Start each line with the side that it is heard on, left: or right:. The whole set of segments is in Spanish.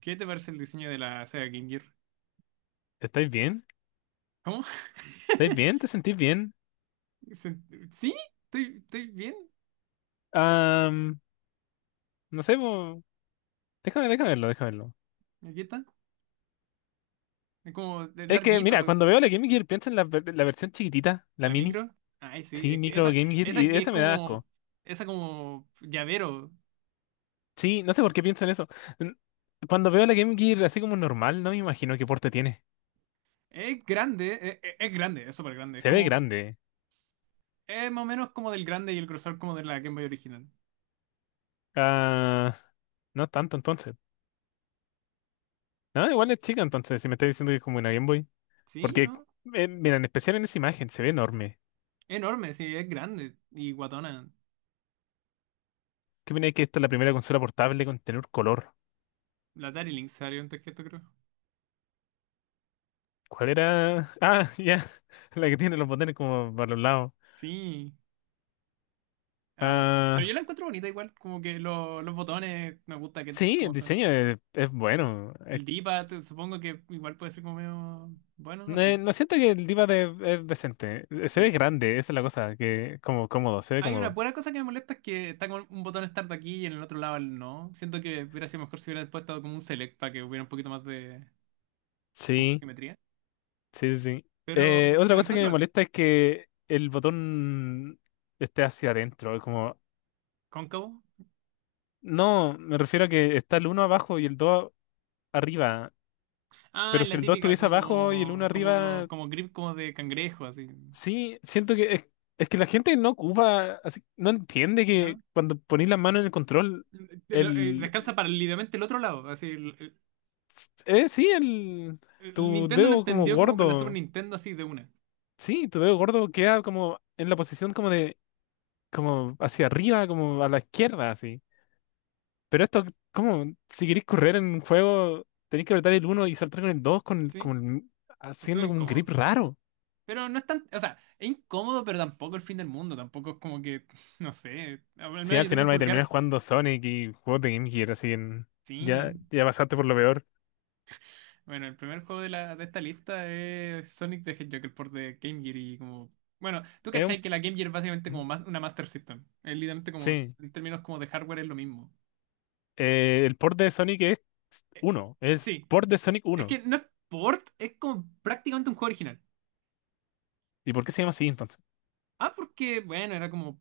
right: ¿Qué te parece el diseño de la Sega Game Gear?
left: ¿Estáis bien?
right: ¿Cómo?
left: ¿Estáis bien? ¿Te sentís bien?
right: Se- Sí, estoy bien.
left: Am, no sé, déjame, déjame verlo, déjame verlo.
right: Aquí está. Es como es
left: Es que, mira,
right: larguito.
left: cuando veo la Game Gear pienso en la, la versión chiquitita, la
right: La
left: mini.
right: micro. Ay, sí.
left: Sí,
right: Es que
left: micro
right: esa,
left: Game Gear,
right: esa
left: y
right: que es
left: esa me da
right: como.
left: asco.
right: Esa como llavero.
left: Sí, no sé por qué pienso en eso. N- Cuando veo la Game Gear así como normal, no me imagino qué porte tiene.
right: Es grande. Es, es grande. Es súper grande. Es
left: Se ve
right: como.
left: grande.
right: Es más o menos como del grande y el grosor como de la Game Boy original.
left: Ah, no tanto entonces. No, igual es chica entonces, si me estás diciendo que es como una Game Boy.
right: Sí,
left: Porque,
right: ¿no?
left: mira, en especial en esa imagen, se ve enorme.
right: Enorme, sí. Es grande. Y guatona.
left: ¿Qué viene que esta es la primera consola portable con tener color?
right: La Atari Lynx salió antes que esto, creo.
left: ¿Cuál era? Ah, ya. La que tiene los botones como para los lados.
right: Sí. Ah, pero yo
left: Ah,
right: la encuentro bonita igual, como que los botones me gusta que
left: sí, el
right: como son.
left: diseño es bueno.
right: El D-pad, supongo que igual puede ser como medio. Bueno, no sé.
left: No siento que el diva de, es decente. Se ve
right: Sí.
left: grande, esa es la cosa, que como cómodo, se ve
right: Hay una
left: cómodo.
right: buena cosa que me molesta es que está con un botón start aquí y en el otro lado el no. Siento que hubiera sido mejor si hubiera puesto como un select para que hubiera un poquito más de como
left: Sí,
right: simetría.
left: sí, sí, sí.
right: Pero
left: Otra
right: lo
left: cosa que
right: encuentro
left: me
right: acá.
left: molesta es que el botón esté hacia adentro. Es como,
right: Cóncavo.
left: no, me refiero a que está el uno abajo y el 2 arriba.
right: Ah,
left: Pero si
right: la
left: el 2
right: típica
left: estuviese abajo y el uno arriba,
right: como grip como de cangrejo, así.
left: sí, siento que es que la gente no ocupa, no entiende
right: ¿No?
left: que cuando ponís la mano en el control, el,
right: Descansa para el ligamento del otro lado, así.
left: sí,
right: El
left: tu
right: Nintendo lo
left: dedo como
right: entendió como con la Super
left: gordo,
right: Nintendo así de una,
left: sí, tu dedo gordo queda como en la posición como de, como hacia arriba, como a la izquierda, así. Pero esto, como, si queréis correr en un juego, tenéis que apretar el uno y saltar con el 2
right: ¿sí? Es
left: haciendo
right: súper
left: como un grip
right: incómodo.
left: raro.
right: Pero no es tan, o sea, es incómodo, pero tampoco el fin del mundo, tampoco es como que, no sé, al
left: Sí,
right: menos
left: al
right: yo tengo un
left: final va a terminar
right: pulgar,
left: jugando Sonic y juegos de Game Gear, así en, ya,
right: sí.
left: ya pasaste por lo peor.
right: Bueno, el primer juego de, la, de esta lista es Sonic the Hedgehog, el port de Game Gear y como... Bueno, tú
left: Es
right: cachai que la Game Gear es básicamente como
left: un
right: más, una Master System. Es literalmente como,
left: sí.
right: en términos como de hardware es lo mismo.
left: El port de Sonic es
right: Eh,
left: uno, es
right: sí,
left: port de Sonic
right: es
left: uno.
right: que no es port, es como prácticamente un juego original.
left: ¿Y por qué se llama así entonces?
right: Ah, porque, bueno, era como.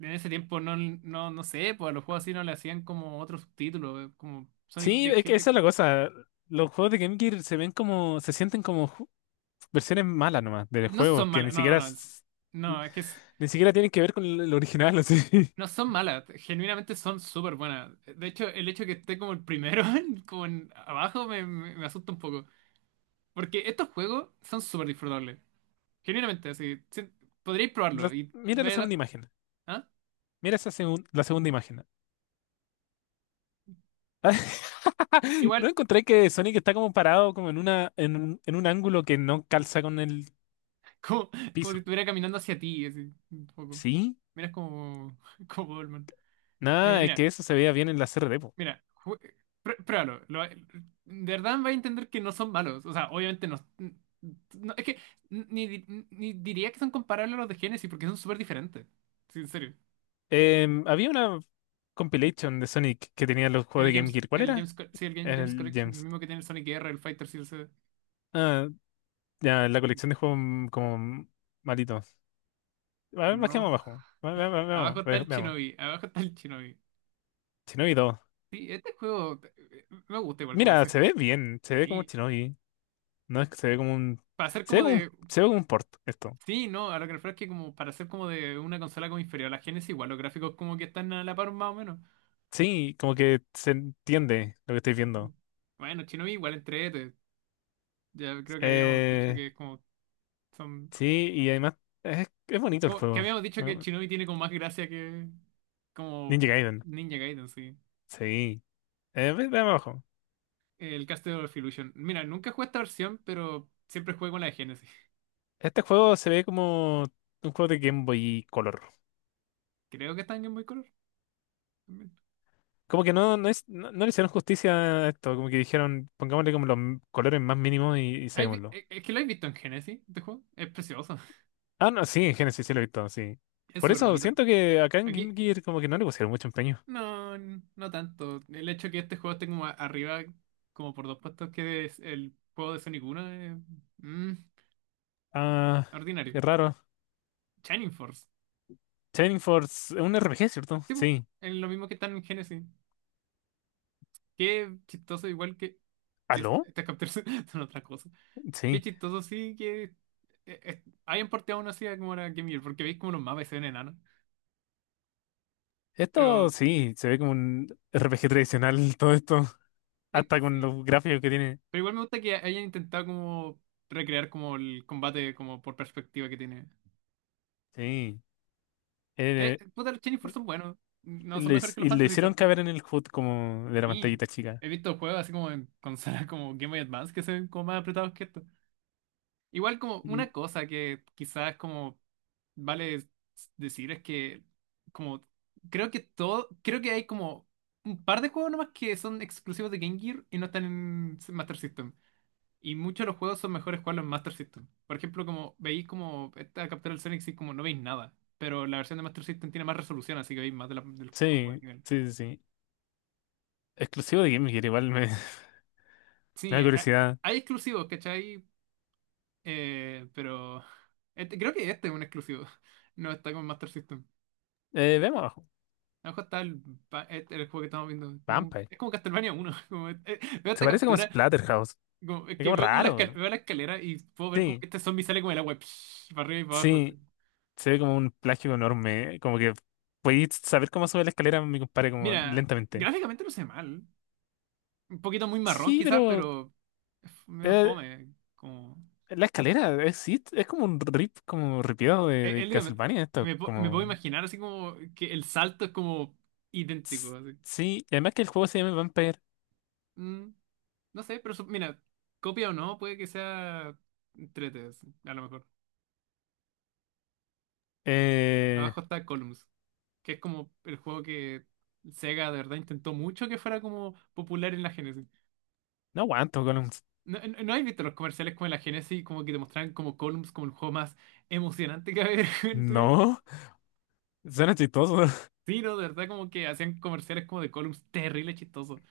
right: En ese tiempo no sé, pues a los juegos así no le hacían como otro subtítulo, como Sonic
left: Sí,
right: the
left: es que
right: Hedgehog.
left: esa es la cosa. Los juegos de Game Gear se ven como, se sienten como versiones malas nomás del
right: No
left: juego,
right: son
left: que ni
right: malas,
left: siquiera,
right: no.
left: ni
right: No, es que
left: ni siquiera tienen que ver con el original, así.
right: no son malas, genuinamente son súper buenas. De hecho, el hecho de que esté como el primero, como en abajo, me asusta un poco. Porque estos juegos son súper disfrutables. Genuinamente, así. Sí, podríais probarlo y
left: Mira la segunda imagen.
right: ¿Ah?
left: Mira esa la segunda imagen.
right: Igual,
left: No encontré que Sonic está como parado como en una, en, en un ángulo que no calza con el
right: como, como si
left: piso.
right: estuviera caminando hacia ti, así, un poco.
left: ¿Sí?
right: Miras como, como Goldman.
left: Nada, es
right: Mira.
left: que eso se veía bien en la CRD, po.
right: Mira, ju- Pruébalo. Lo de verdad va a entender que no son malos. O sea, obviamente no. Es que ni diría que son comparables a los de Genesis porque son súper diferentes. Sí, en serio.
left: Había una compilation de Sonic que tenía los juegos
right: El
left: de Game
right: James.
left: Gear. ¿Cuál
right: El James,
left: era?
right: Sí, el James
left: El
right: Collection. El
left: Gems.
right: mismo que tiene el Sonic R, el Fighter CLC.
left: Ah, ya, la colección de juegos como malitos. A ver, bajemos
right: No.
left: abajo.
right: Abajo
left: Veamos,
right: está el
left: veamos.
right: Shinobi. Abajo está el Shinobi.
left: Shinobi 2.
right: Sí, este juego me gusta igual como
left: Mira, se
right: sé.
left: ve bien, se ve como
right: Sí.
left: Shinobi. No es que se ve como un.
right: Para ser
left: Se ve
right: como
left: como un,
right: de.
left: se ve como un port esto.
right: Sí, no, a lo que refiero es que como para ser como de una consola como inferior a la Genesis, igual los gráficos como que están a la par más o menos.
left: Sí, como que se entiende lo que estoy viendo.
right: Bueno, Shinobi igual entrete. Ya creo que habíamos dicho
left: Eh,
right: que es como son.
left: sí, y además es bonito el
right: Que
left: juego,
right: habíamos dicho que
left: ¿no?
right: Shinobi tiene como más gracia que como
left: Ninja Gaiden.
right: Ninja Gaiden, sí.
left: Sí. Veamos abajo.
right: El Castle of Illusion. Mira, nunca jugué esta versión, pero siempre jugué con la de Genesis.
left: Este juego se ve como un juego de Game Boy Color.
right: Creo que está en Game Boy Color también.
left: Como que no, no, es, no, no le hicieron justicia a esto, como que dijeron, pongámosle como los colores más mínimos y saquémoslo.
right: Es que lo he visto en Genesis, este juego? Es precioso.
left: Ah, no, sí, en Genesis sí lo he visto, sí.
right: Es
left: Por
right: súper
left: eso
right: bonito.
left: siento que acá en Game
right: Aquí,
left: Gear como que no le pusieron mucho empeño.
right: no, no tanto. El hecho que este juego esté como arriba, como por dos puestos que es el juego de Sonic Uno, es mm,
left: Ah,
right: ordinario.
left: qué raro.
right: Shining Force.
left: Shining Force es un RPG, ¿cierto?
right: Tipo,
left: Sí.
right: es lo mismo que están en Genesis. Qué chistoso, igual que
left: ¿Aló?
right: estas capturas son otra cosa. Qué
left: Sí.
right: chistoso, sí, que hayan porteado una así a como era Game Gear, porque veis como los mapas y se ven enanos. Pero,
left: Esto sí, se ve como un RPG tradicional todo esto, hasta con
right: sí.
left: los gráficos que tiene.
right: Pero igual me gusta que hayan intentado como recrear como el combate como por perspectiva que tiene.
left: Sí. Eh,
right: Puta, los Shining Force son buenos. No son mejores que los
left: y le
right: Fantasy Star.
left: hicieron caber en el HUD como de la
right: Sí.
left: pantallita chica.
right: He visto juegos así como en consolas como Game Boy Advance que se ven como más apretados que estos. Igual como
left: Mm,
right: una cosa que quizás como vale decir es que como creo que hay como un par de juegos nomás que son exclusivos de Game Gear y no están en Master System. Y muchos de los juegos son mejores jugarlos en Master System. Por ejemplo, como veis como esta captura del Sonic, sí, como no veis nada. Pero la versión de Master System tiene más resolución, así que veis más de del como del
left: sí,
right: nivel.
left: sí, sí, sí. Exclusivo de Game Gear, igual me, me
right: Sí,
left: da
right: hay,
left: curiosidad.
right: hay exclusivos, ¿cachai? Pero creo que este es un exclusivo. No está con Master System.
left: Vemos
right: A lo mejor está el, el juego que estamos viendo.
left: Vampire.
right: Es como Castlevania uno veo
left: Se
right: esta
left: parece como a
right: captura,
left: Splatterhouse.
right: es
left: Es
right: que
left: como
right: veo como la,
left: raro.
right: veo la escalera y puedo ver como
left: Sí,
right: que este zombie sale como el agua, psh, para arriba y para abajo. Así.
left: sí. Se ve como un plagio enorme. Como que podéis saber cómo sube la escalera, mi compadre, como
right: Mira,
left: lentamente.
right: gráficamente no sé mal. Un poquito muy marrón
left: Sí,
right: quizás,
left: pero
right: pero es medio
left: eh,
right: fome. Como,
left: la escalera es es como un rip, como ripiado
right: es
left: de
right: literalmente-
left: Castlevania esto.
right: me, pu- me puedo
left: Como.
right: imaginar así como que el salto es como idéntico.
left: s-
right: Así.
left: Sí, y además que el juego se llama Vampire.
right: Mm, no sé, pero mira, copia o no, puede que sea entrete, así, a lo mejor.
left: Eh,
right: Abajo está Columns. Que es como el juego que Sega de verdad intentó mucho que fuera como popular en la Genesis.
left: no aguanto, Golems.
right: No has visto los comerciales como en la Genesis, como que te mostraban como Columns como el juego más emocionante que había en tu vida?
left: No, suena chistoso.
right: Sí, no, de verdad como que hacían comerciales como de Columns terrible, chistoso.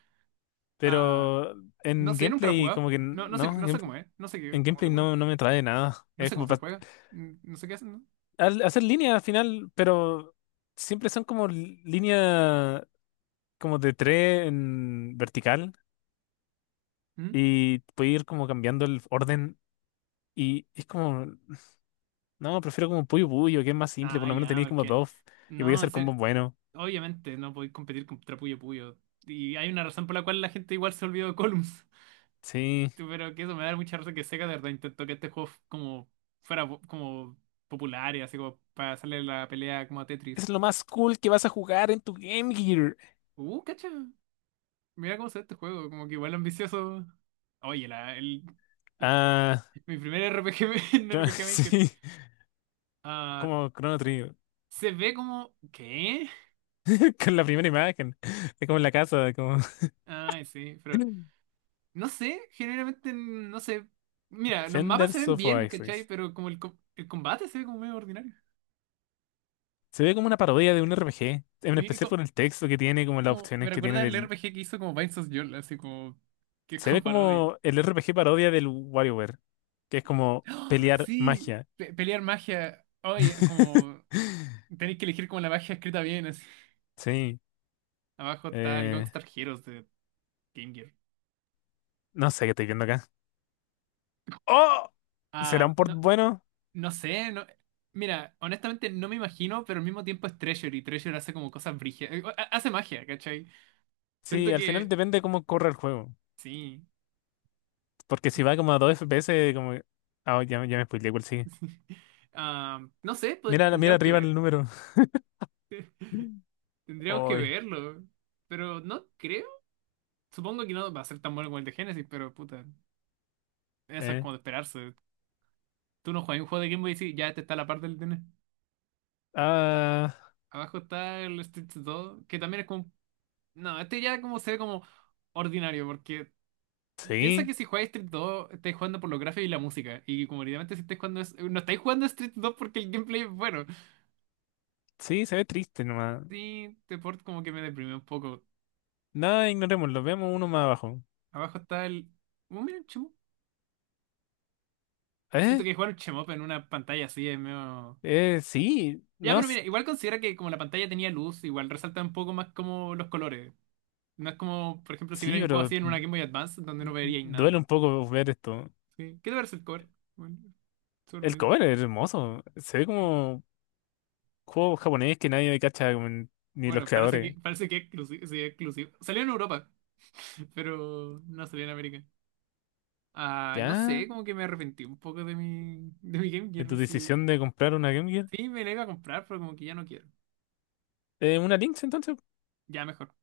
right: Ah,
left: Pero
right: no
left: en
right: sé, nunca lo he
left: gameplay como
right: jugado.
left: que
right: No, no sé,
left: no, en,
right: no sé cómo es, no sé
left: en
right: cómo se
left: gameplay
right: juega.
left: no, no me trae nada.
right: No
left: Es
right: sé
left: como
right: cómo se juega. Mm, no sé qué hacen, ¿no?
left: hacer línea al final, pero siempre son como línea como de tres en vertical
right: ¿Mm?
left: y puede ir como cambiando el orden y es como, no, prefiero como Puyo Puyo, que es más simple, por
right: Ah,
left: lo menos
right: ya,
left: tenéis como
right: porque...
left: buff y voy a
right: No, en
left: hacer
right: serio,
left: combos buenos.
right: obviamente no podéis competir contra Puyo Puyo. Y hay una razón por la cual la gente igual se olvidó de Columns.
left: Sí,
right: Pero que eso me da mucha risa que Sega de verdad intentó que este juego como fuera como popular y así como para hacerle la pelea como a Tetris.
left: es lo más cool que vas a jugar en tu Game Gear.
right: Cacha. Mira cómo se ve este juego, como que igual ambicioso. Oye, el-
left: Ah,
right: mi primer RPG, en RPG Maker.
left: sí,
right: Ah,
left: como Chrono Trigger.
right: se ve como... ¿Qué?
left: Con la primera imagen. Es como en la casa, como
right: Ay, sí, pero... No sé, generalmente no sé. Mira, los mapas se
left: Defenders
right: ven
left: of
right: bien, ¿cachai?
left: Oasis.
right: Pero como el combate se ve como medio ordinario.
left: Se ve como una parodia de un RPG, en
right: Sí,
left: especial por el texto que tiene, como las
right: Me
left: opciones que tiene
right: recuerda el
left: del...
right: RPG que hizo como Binds of Yule, así como que es
left: Se ve
right: como parodia.
left: como el RPG parodia del WarioWare, que es como
right: ¡Ah!
left: pelear
right: Sí,
left: magia.
right: pelear magia. Oye, como tenéis que elegir como la magia escrita bien. Así.
left: Sí.
right: Abajo está el
left: Eh,
right: Gongstar Heroes de Game Gear.
left: no sé qué estoy viendo acá. ¡Oh!
right: Ah,
left: ¿Será un port
right: no,
left: bueno?
right: no sé, no. Mira, honestamente no me imagino, pero al mismo tiempo es Treasure y Treasure hace como cosas brígidas. Hace magia, ¿cachai? Siento
left: Sí, al final
right: que
left: depende cómo corre el juego.
right: sí.
left: Porque si va como a 2 FPS, como... Ah, ya, ya me spoileé cuál sigue.
right: Ah, no sé,
left: Mira, mira
right: tendríamos que
left: arriba
right: ver.
left: el número.
right: Tendríamos que
left: Ay.
right: verlo. Pero no creo. Supongo que no va a ser tan bueno como el de Genesis, pero puta, eso es
left: Eh,
right: como de esperarse. Tú no juegas un juego de Game Boy y sí, ya este está a la parte del DN.
left: ah,
right: Abajo está el Street 2, que también es como. No, este ya como se ve como ordinario, porque piensa
left: sí,
right: que si jugáis Street 2, estáis jugando por los gráficos y la música. Y como evidentemente si estáis jugando. No estáis jugando Street 2 porque el gameplay es bueno.
left: sí, se ve triste nomás.
right: Sí, este port como que me deprimió un poco.
left: Nada, ignorémoslo, veamos uno más abajo.
right: Abajo está el. Oh, mira, el Chemo. Siento
left: ¿Eh?
right: que jugar un Chemop en una pantalla así es medio.
left: Sí,
right: Ya,
left: no,
right: pero mira, igual considera que como la pantalla tenía luz, igual resalta un poco más como los colores. No es como, por ejemplo, si
left: sí,
right: hubiera un juego
left: pero
right: así en una Game Boy Advance, donde no veríais
left: duele
right: nada.
left: un poco ver esto.
right: Sí. ¿Qué te parece el cover? Bueno, súper
left: El
right: bonito.
left: cover es hermoso, se ve
right: ¿Eh?
left: como juego japonés que nadie cacha, como ni los
right: Bueno,
left: creadores.
right: parece que es sí, es exclusivo. Salió en Europa, pero no salió en América. Ah, no
left: ¿Ya?
right: sé, como que me arrepentí un poco de mi Game
left: ¿De tu
right: Gear. Sí,
left: decisión de comprar una Game Gear?
right: sí me la iba a comprar, pero como que ya no quiero.
left: ¿Una Lynx entonces?
right: Ya mejor.